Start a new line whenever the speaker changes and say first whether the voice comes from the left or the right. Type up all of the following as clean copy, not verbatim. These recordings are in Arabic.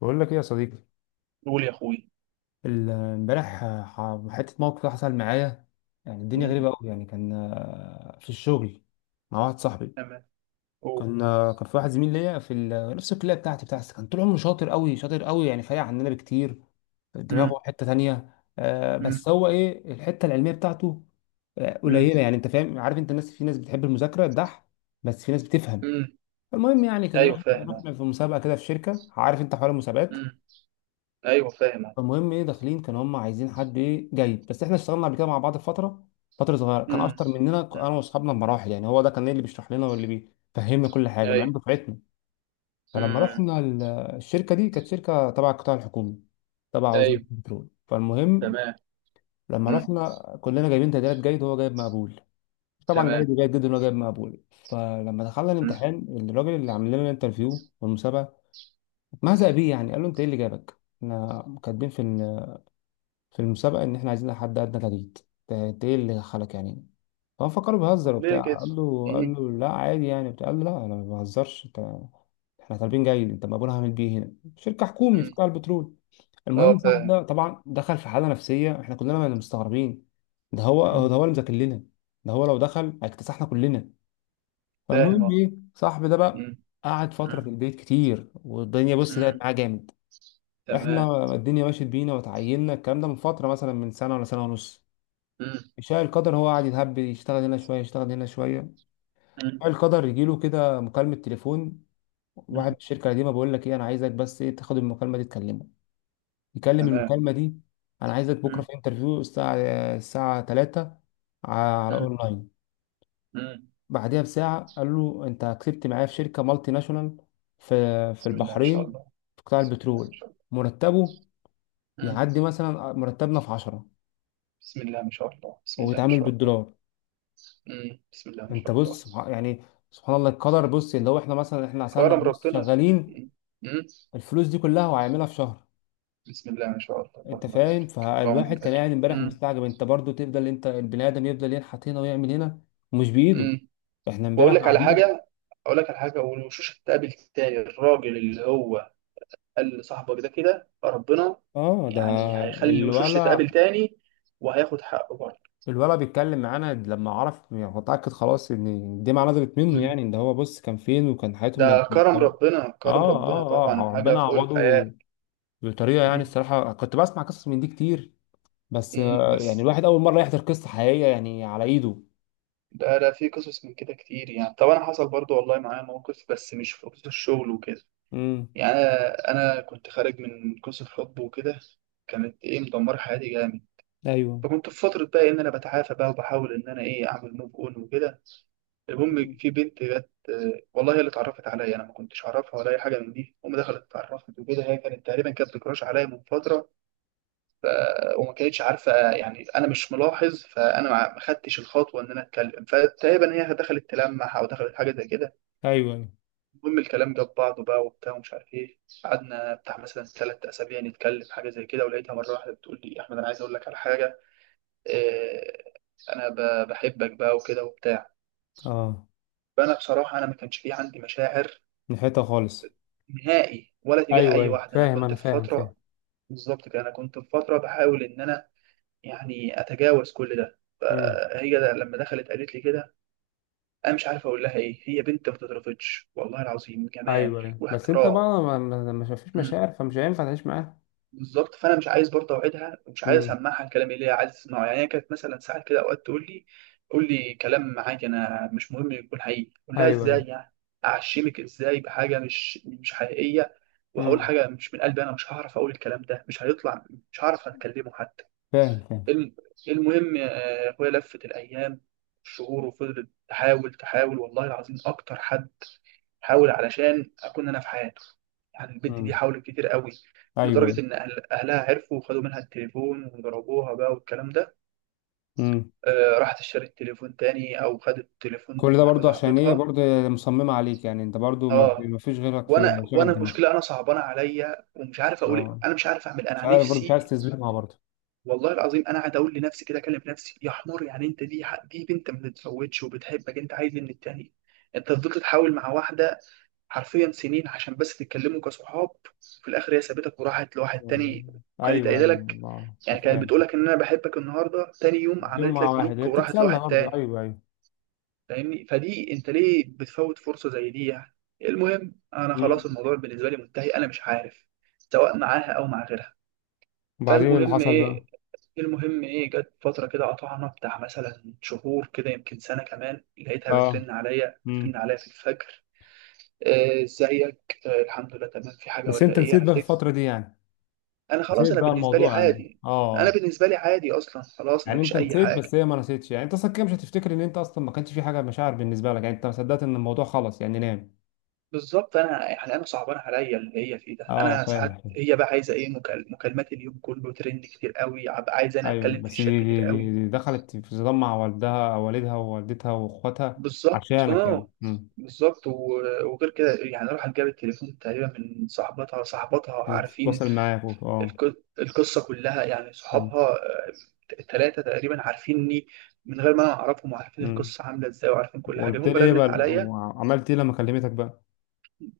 left: بقول لك ايه يا صديقي؟
right: قول يا اخوي.
left: امبارح حتة موقف كده حصل معايا. يعني الدنيا غريبة
right: مم.
left: أوي. يعني كان في الشغل مع واحد صاحبي.
right: تمام. قول.
left: كان في واحد زميل ليا في نفس الكلية بتاعتي، كان طول عمره شاطر أوي شاطر أوي، يعني فارق عننا بكتير،
right: مم.
left: دماغه حتة تانية. بس
right: مم.
left: هو إيه؟ الحتة العلمية بتاعته
right: مم.
left: قليلة. يعني أنت فاهم، عارف أنت الناس؟ في ناس بتحب المذاكرة بس في ناس بتفهم.
right: مم.
left: المهم يعني كنا
right: ايوه
left: رحنا
right: فاهم أهو.
left: رحنا في مسابقة كده في شركة. عارف أنت حوار المسابقات؟
right: مم. ايوه فاهم أهو.
left: فالمهم ايه، داخلين كانوا هم عايزين حد ايه؟ جيد. بس احنا اشتغلنا قبل كده مع بعض فتره صغيره، كان
right: مم.
left: اشطر مننا
right: مم.
left: انا واصحابنا بمراحل. يعني هو ده كان إيه اللي بيشرح لنا واللي بيفهمنا كل حاجه، مع انه
right: ايوه.
left: دفعتنا. فلما
right: مم.
left: رحنا الشركه دي، كانت شركه تبع القطاع الحكومي، تبع وزاره
right: ايوه.
left: البترول. فالمهم
right: تمام.
left: لما
right: مم.
left: رحنا كلنا جايبين تقديرات جيد، وهو جايب مقبول. طبعا
right: تمام.
left: جيد وجيد جدا وهو جايب مقبول. فلما دخلنا
right: مم.
left: الامتحان، الراجل اللي عامل لنا الانترفيو والمسابقه اتمهزأ بيه. يعني قال له: انت ايه اللي جابك؟ احنا كاتبين في المسابقة إن إحنا عايزين حد أدنى تجديد. ده إيه اللي دخلك يعني؟ فهو فكره
right: طب
left: بيهزر
right: ليه
left: وبتاع،
right: كده؟
left: قال له قال
right: مم.
left: له لا عادي يعني بتاع. قال له: لا أنا ما بهزرش، أنت إحنا طالبين جيد. أنت مقبول هعمل بيه هنا شركة حكومي في
right: مم.
left: قطاع البترول؟
right: اه،
left: المهم صاحب
right: فاهم.
left: ده طبعا دخل في حالة نفسية. إحنا كلنا مستغربين، ده هو
right: مم.
left: ده هو اللي مذاكر لنا، ده هو لو دخل هيكتسحنا كلنا.
right: فاهم،
left: فالمهم
right: اه.
left: إيه صاحب ده بقى؟
right: مم.
left: قعد فترة
right: مم.
left: في البيت كتير، والدنيا بص لقت
right: مم.
left: معاه جامد.
right: تمام.
left: احنا الدنيا مشيت بينا وتعيننا، الكلام ده من فتره مثلا، من سنه ولا سنه ونص.
right: مم.
left: شاء القدر هو قاعد يتهب، يشتغل هنا شويه يشتغل هنا شويه.
right: مم.
left: شاء القدر يجيله كده مكالمه تليفون، واحد من
right: مم.
left: الشركه القديمه بيقول لك ايه: انا عايزك بس ايه؟ تاخد المكالمه دي تكلمه، يكلم
right: تمام.
left: المكالمه دي. انا عايزك بكره
right: مم.
left: في انترفيو الساعه 3 على
right: مم.
left: اونلاين.
right: مم.
left: بعدها بساعه قال له: انت كسبت معايا في شركه مالتي ناشونال في
right: بسم الله ما شاء
left: البحرين
right: الله.
left: في قطاع
right: بسم الله ما
left: البترول.
right: شاء الله.
left: مرتبه
right: مم.
left: يعدي مثلا مرتبنا في 10،
right: بسم الله ما شاء الله بسم الله ما
left: وبيتعامل
right: شاء الله.
left: بالدولار.
right: مم. بسم الله ما
left: انت
right: شاء الله.
left: بص، يعني سبحان الله القدر. بص اللي هو احنا مثلا احنا عسلنا،
right: كرم
left: بص
right: ربنا.
left: شغالين
right: مم. مم.
left: الفلوس دي كلها وهيعملها في شهر.
right: بسم الله ما شاء الله
left: انت
right: اللهم
left: فاهم؟
right: بارك. اللهم
left: فالواحد كان قاعد
right: بارك.
left: امبارح
right: مم.
left: مستعجب. انت برضو تفضل، انت البني ادم يفضل ينحت هنا ويعمل هنا ومش بايده.
right: مم.
left: احنا امبارح
right: واقول لك على
left: قاعدين.
right: حاجه. اقول لك على حاجه، والوشوش هتقابل تاني الراجل اللي هو قال لصاحبك ده كده. ربنا
left: اه، ده
right: يعني هيخلي الوشوش تتقابل
left: الولا
right: تاني وهياخد حقه برضه.
left: الولا بيتكلم معانا، لما عرف يعني هو اتاكد خلاص ان الدمعه نزلت منه،
right: مم.
left: يعني ان هو بص كان فين وكان
right: ده
left: حياته.
right: كرم
left: اه،
right: ربنا، كرم ربنا
left: اه،
right: طبعا،
left: اه،
right: حاجه
left: ربنا
right: فوق
left: عوضه
right: الخيال.
left: بطريقه يعني.
right: مم.
left: الصراحه كنت بسمع قصص من دي كتير، بس
right: مم.
left: يعني
right: بس
left: الواحد اول مره يحضر قصه حقيقيه يعني على ايده.
right: ده في قصص من كده كتير يعني. طب انا حصل برضه والله معايا موقف، بس مش في قصص الشغل وكده
left: امم.
right: يعني. انا كنت خارج من قصه حب وكده، كانت ايه مدمره حياتي جامد.
left: ايوه.
right: فكنت في فتره بقى ان انا بتعافى بقى، وبحاول ان انا ايه اعمل موف اون وكده. المهم
left: مم.
right: في بنت جت، والله هي اللي اتعرفت عليا، انا ما كنتش اعرفها ولا اي حاجه من دي. هم دخلت اتعرفت وكده. هي كانت تقريبا كانت بتكراش عليا من فتره. ف... وما كانتش عارفه يعني انا مش ملاحظ. فانا ما خدتش الخطوه ان انا اتكلم. فتقريبا هي دخلت تلمح او دخلت حاجه زي كده.
left: ايوه، ايوه.
right: المهم الكلام جاب بعضه بقى وبتاع ومش عارف ايه. قعدنا بتاع مثلا 3 اسابيع نتكلم حاجه زي كده، ولقيتها مره واحده بتقول لي: احمد، انا عايز اقول لك على حاجه. إيه؟ انا بحبك بقى وكده وبتاع.
left: اه،
right: فانا بصراحه انا ما كانش في عندي مشاعر
left: من حته خالص.
right: نهائي ولا تجاه
left: ايوه،
right: اي
left: ايوه،
right: واحده، انا
left: فاهم
right: كنت
left: انا،
right: في
left: فاهم، فاهم.
right: فتره. بالظبط كده، انا كنت في فتره بحاول ان انا يعني اتجاوز كل ده.
left: مم.
right: فهي ده لما دخلت قالت لي كده، انا مش عارف اقول لها ايه. هي بنت ما تترفضش، والله العظيم جمال
left: ايوه، ايوه. بس انت بقى
right: واحترام.
left: ما فيش مشاعر، فمش هينفع تعيش معاه.
right: بالظبط. فانا مش عايز برضه اوعدها، ومش عايز
left: مم.
right: اسمعها الكلام اللي هي عايز تسمعه. يعني هي كانت مثلا ساعات كده اوقات تقول لي: قول لي كلام عادي، انا مش مهم يكون حقيقي. اقول لها
left: ايوه،
right: ازاي
left: ايوه.
right: يعني؟ اعشمك ازاي بحاجه مش حقيقيه؟ وهقول
left: امم.
right: حاجه مش من قلبي؟ انا مش هعرف اقول الكلام ده، مش هيطلع. مش هعرف اتكلمه حتى.
left: فاهم، فاهم.
right: الم- المهم اخويا لفت الايام، الشهور، وفضلت تحاول تحاول. والله العظيم اكتر حد حاول علشان اكون انا في حياته. يعني البنت دي
left: مم.
right: حاولت كتير قوي،
left: ايوه.
right: لدرجه ان أهل اهلها عرفوا وخدوا منها التليفون وضربوها بقى والكلام ده.
left: مم.
right: آه، راحت اشترت تليفون تاني او خدت تليفون
left: كل
right: من
left: ده
right: واحده
left: برضو عشان ايه
right: صاحبتها.
left: برضو؟ مصممه عليك، يعني انت برضو ما
right: اه.
left: ما فيش غيرك
right: وانا
left: في
right: وانا
left: شغل دماغك؟
right: المشكله، انا صعبانه عليا ومش عارف اقول إيه.
left: اه،
right: انا مش عارف اعمل إيه.
left: مش
right: انا
left: عارف، برضو مش عايز
right: نفسي.
left: تظلمها برضو.
right: والله العظيم انا قاعد اقول لنفسي كده، اكلم نفسي: يا حمار يعني، انت دي بنت ما بتفوتش وبتحبك، انت عايز إيه من التاني؟ انت فضلت تحاول مع واحده حرفيا سنين عشان بس تتكلموا كصحاب، في الاخر هي سابتك وراحت لواحد
left: مم.
right: تاني. وكانت
left: ايوه،
right: قايله
left: ايوه،
right: لك،
left: الله
right: يعني
left: أنت
right: كانت
left: فاهم.
right: بتقولك ان انا بحبك، النهارده تاني يوم
left: يوم
right: عملت
left: مع
right: لك
left: واحد،
right: بلوك
left: هي
right: وراحت
left: بتتسلى
right: لواحد
left: برضه.
right: تاني.
left: ايوه، ايوه.
right: فاهمني؟ فدي انت ليه بتفوت فرصه زي دي يعني. المهم انا خلاص،
left: مم.
right: الموضوع بالنسبه لي منتهي. انا مش عارف سواء معاها او مع غيرها.
left: وبعدين إيه اللي
right: فالمهم
left: حصل بقى؟
right: ايه المهم ايه، جت فتره كده قطعنا بتاع مثلا شهور كده، يمكن سنه كمان. لقيتها
left: اه.
right: بترن عليا
left: امم.
right: بترن عليا في الفجر. ازيك؟ الحمد لله تمام. في حاجه
left: بس
right: ولا
left: انت
right: ايه؟
left: نسيت
right: انا
left: بقى في
right: افتكر
left: الفتره دي يعني،
right: انا خلاص،
left: نسيت
right: انا
left: بقى
right: بالنسبه لي
left: الموضوع يعني؟
right: عادي. انا
left: اه.
right: بالنسبه لي عادي اصلا خلاص، ما
left: يعني انت
right: فيش اي
left: نسيت
right: حاجه.
left: بس هي ما نسيتش. يعني انت اصلا كده مش هتفتكر ان انت اصلا ما كانش في حاجه مشاعر بالنسبه لك. يعني انت ما صدقت ان الموضوع خلص يعني، نام.
right: بالظبط. انا يعني انا صعبان عليا اللي هي فيه ده.
left: اه،
right: انا
left: فاهم،
right: ساعات
left: فاهم.
right: هي بقى عايزه ايه، مكالمات اليوم كله ترند كتير قوي، عايزه انا
left: ايوه،
right: اتكلم في
left: بس
right: الشات
left: دي
right: كتير
left: دي دي,
right: قوي.
left: دي دخلت في صدام مع والدها ووالدتها واخواتها
right: بالظبط
left: عشانك يعني.
right: اه.
left: امم.
right: بالظبط. وغير كده يعني، راحت جابت التليفون تقريبا من صاحبتها. عارفين
left: تتواصل معاك اه.
right: القصة كلها يعني،
left: امم،
right: صحابها، التلاتة تقريبا عارفيني من غير ما أنا أعرفهم، وعارفين
left: امم.
right: القصة عاملة إزاي وعارفين كل حاجة.
left: وقلت
right: المهم
left: لي ايه
right: رنت
left: بقى؟
right: عليا.
left: وعملت ايه لما كلمتك بقى؟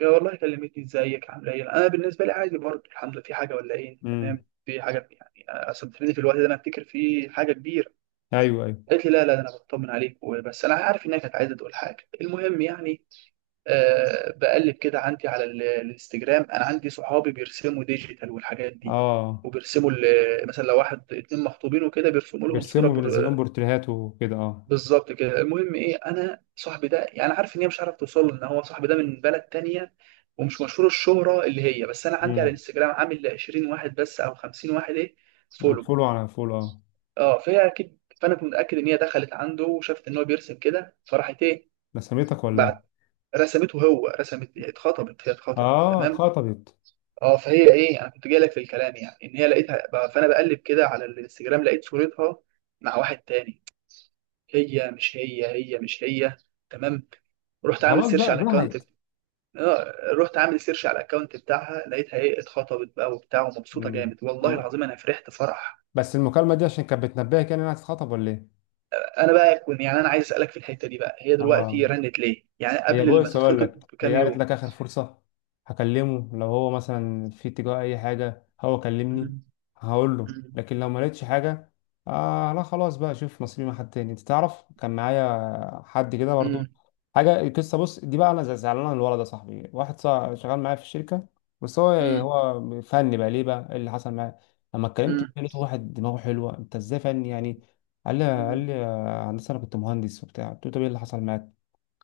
right: يا والله كلمتني: إزيك؟ عاملة إيه؟ أنا بالنسبة لي عادي برضه، الحمد لله. في حاجة ولا إيه؟ تمام. في حاجة يعني أصل بتفيدني في الوقت ده، أنا أفتكر في حاجة كبيرة.
left: ايوه، ايوه.
right: قالت لي: لا لا، ده أنا بطمن عليك وبس. أنا عارف إنها كانت عايزة تقول حاجة. المهم يعني بقلب كده عندي على الانستجرام، انا عندي صحابي بيرسموا ديجيتال والحاجات دي.
left: اه،
right: وبيرسموا مثلا لو واحد اتنين مخطوبين وكده بيرسموا لهم صوره
left: بيرسموا، بينزلون
right: بر-
left: بورتريهات وكده، اه.
right: بالظبط كده. المهم ايه، انا صاحبي ده يعني عارف ان هي مش عارف توصل له، ان هو صاحبي ده من بلد تانية ومش مشهور الشهره اللي هي. بس انا عندي على
left: امم.
right: الانستجرام عامل ل 20 واحد بس او 50 واحد ايه، فولو.
left: فولو على فولو. اه،
right: اه. فهي اكيد، فانا كنت متاكد ان هي دخلت عنده وشافت ان هو بيرسم كده، فراحت ايه،
left: رسمتك ولا
right: بعت
left: ايه؟
right: رسمته. هو رسمت، اتخطبت، هي اتخطبت
left: اه،
right: تمام.
left: اتخطبت.
right: اه. فهي ايه، انا كنت جاي لك في الكلام، يعني ان هي لقيتها بقى. فانا بقلب كده على الانستجرام لقيت صورتها مع واحد تاني. هي مش هي، هي مش هي. تمام. رحت عامل
left: خلاص
right: سيرش
left: بقى
right: على الاكونت.
left: جهت.
right: اه. رحت عامل سيرش على الاكونت بتاعها، لقيتها ايه اتخطبت بقى وبتاع ومبسوطه
left: امم.
right: جامد. والله العظيم انا فرحت فرح.
left: بس المكالمه دي عشان كانت بتنبهك، يعني انها هتتخطب ولا ايه؟
right: انا بقى كنت يعني انا عايز اسالك في الحته دي بقى: هي دلوقتي
left: اه،
right: رنت ليه يعني
left: هي
right: قبل ما
left: بص هقول
right: تتخطب
left: لك، هي
right: بكام
left: قالت
right: يوم؟
left: لك: اخر فرصه هكلمه، لو هو مثلا في اتجاه اي حاجه، هو كلمني
right: مم،
left: هقول له.
right: مم،
left: لكن لو ما لقيتش حاجه، آه لا، خلاص بقى، شوف نصيبي مع حد تاني. انت تعرف كان معايا حد كده برضو
right: مم،
left: حاجه. القصه بص دي بقى: انا زعلان على الولد ده صاحبي. واحد صاحب شغال معايا في الشركه، بس هو يعني
right: مم،
left: هو فني بقى ليه بقى؟ إيه اللي حصل معاه؟ لما اتكلمت
right: مم،
left: لقيته واحد دماغه حلوه. انت ازاي فني يعني؟ قال لي: هندسه، انا كنت مهندس وبتاع. قلت له: طب ايه اللي حصل معاك؟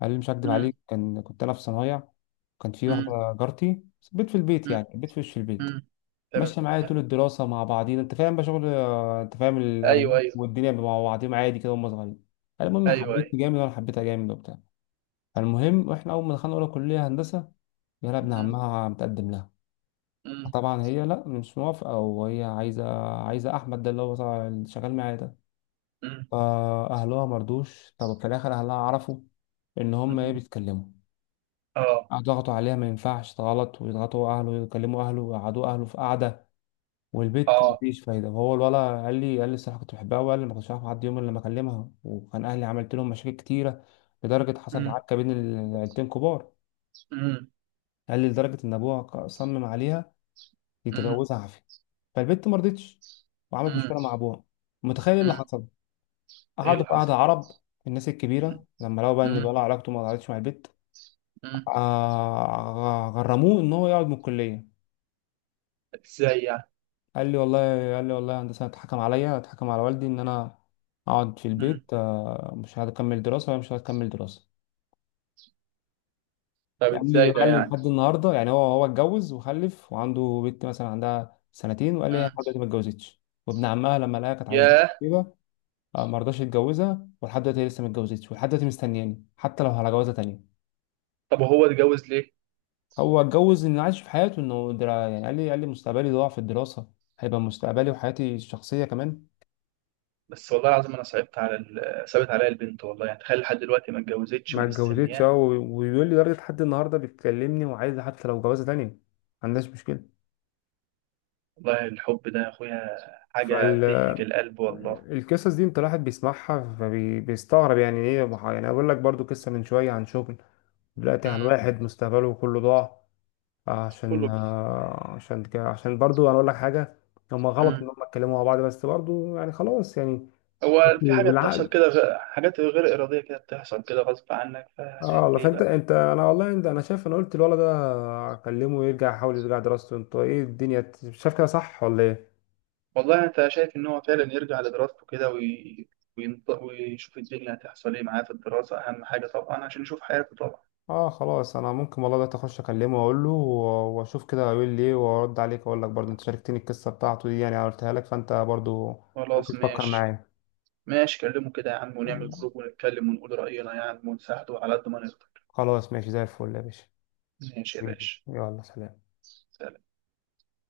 left: قال لي: مش هكدب
right: مم،
left: عليك، كان كنت انا في صنايع. كان في
right: مم،
left: واحده جارتي، بيت في البيت،
right: مم،
left: يعني بيت في وش البيت،
right: مم.
left: ماشيه معايا
right: تمام.
left: طول الدراسه مع بعضينا. انت فاهم بقى شغل، انت فاهم
right: ايوه
left: الارياف
right: ايوه.
left: والدنيا، مع بعضيهم عادي كده وهم صغيرين. قال: المهم
right: ايوه ايوه.
left: حبيتني جامد، وانا حبيتها جامد وبتاع. فالمهم واحنا اول ما دخلنا اولى كليه هندسه، يلا ابن
right: مم.
left: عمها متقدم لها.
right: مم.
left: فطبعا هي لا، مش موافقه، وهي عايزه احمد ده اللي هو اللي شغال معايا ده.
right: مم.
left: فاهلها مرضوش. طب في الاخر اهلها عرفوا ان هم ايه
right: مم.
left: بيتكلموا.
right: اه
left: ضغطوا عليها ما ينفعش غلط، ويضغطوا اهله ويكلموا اهله ويقعدوا اهله في قعده، والبيت
right: اه.
left: مفيش فايده. فهو الولا قال لي: الصراحه كنت بحبها. وقال لي: ما كنتش عارف اعدي يوم إلا لما اكلمها، وكان اهلي عملت لهم مشاكل كتيره، لدرجه حصلت
right: مم.
left: عركه بين العيلتين كبار.
right: مم.
left: قال لي: لدرجه ان ابوها صمم عليها
right: مم.
left: يتجوزها عافيه. فالبنت ما رضتش وعملت
right: مم.
left: مشكله مع ابوها. متخيل إيه اللي
right: مم.
left: حصل؟
right: ايه
left: قعدوا
right: اللي
left: في
right: حصل؟
left: قعده عرب، الناس
right: مم.
left: الكبيره، لما لقوا بقى ان
right: مم.
left: الولد علاقته ما ضاعتش مع البنت،
right: مم.
left: غرموه ان هو يقعد من الكليه.
right: ازاي يعني؟
left: قال لي والله يا هندسة: اتحكم عليا، اتحكم على والدي ان انا اقعد في البيت،
right: مم.
left: مش هكمل دراسة، مش هكمل دراسة.
right: طب
left: قال لي
right: ازاي ده
left: قال لي
right: يعني؟
left: لحد النهاردة يعني، هو اتجوز وخلف وعنده بنت مثلا عندها سنتين. وقال لي: هي لحد
right: مم.
left: دلوقتي ما اتجوزتش. وابن عمها لما لقاها كانت عايزاه
right: ياه.
left: كده، ما رضاش يتجوزها. ولحد دلوقتي هي لسه ما اتجوزتش، ولحد دلوقتي مستنياني، حتى لو على جوازة تانية.
right: طب وهو اتجوز ليه؟
left: هو اتجوز انه عايش في حياته، انه يعني قال لي مستقبلي ضاع في الدراسة، هيبقى مستقبلي وحياتي الشخصية كمان.
right: بس والله العظيم انا صعبت عليا البنت، والله، يعني تخيل لحد دلوقتي ما اتجوزتش
left: ما اتجوزتش. اه،
right: ومستنياه.
left: ويقول لي لدرجة لحد النهاردة بيتكلمني، وعايز حتى لو جوازة تانية، ما عندهاش مشكلة.
right: والله الحب ده يا اخويا حاجه تهلك القلب والله.
left: فالقصص دي، انت الواحد بيسمعها فبيستغرب، يعني ايه؟ ما ح- يعني اقول لك برضو قصة من شوية عن شغل، دلوقتي عن
right: مم.
left: واحد مستقبله كله ضاع. عشان
right: كله.
left: آه، عشان ك- عشان برضو انا اقول لك حاجة: هما غلط ان
right: مم.
left: هما اتكلموا مع بعض، بس برضو يعني خلاص يعني،
right: هو في حاجة بتحصل
left: بالعقل.
right: كده، حاجات غير إرادية كده بتحصل كده غصب عنك،
left: اه
right: فهتعمل
left: والله.
right: إيه
left: فانت
right: بقى؟
left: انت انا والله، انا شايف، انا قلت الولد ده اكلمه يحاول يرجع دراسته. انت ايه الدنيا شايف كده صح ولا ايه؟
right: والله أنت شايف إن هو فعلا يرجع لدراسته كده ويشوف الدنيا هتحصل إيه معاه في الدراسة؟ أهم حاجة طبعا عشان يشوف حياته طبعا.
left: اه خلاص، انا ممكن والله، ده اخش اكلمه واقول له واشوف كده هيقول لي ايه، وارد عليك اقول لك برضه. انت شاركتني القصه بتاعته دي، يعني أنا قلتها لك فانت برضه ممكن
right: خلاص
left: تفكر
right: ماشي.
left: معايا.
right: ماشي، كلمه كده يا عم، ونعمل جروب ونتكلم ونقول رأينا يا عم ونساعده على قد ما نقدر.
left: خلاص ماشي زي الفل يا باشا.
right: ماشي يا
left: حبيبي،
right: باشا.
left: يلا سلام.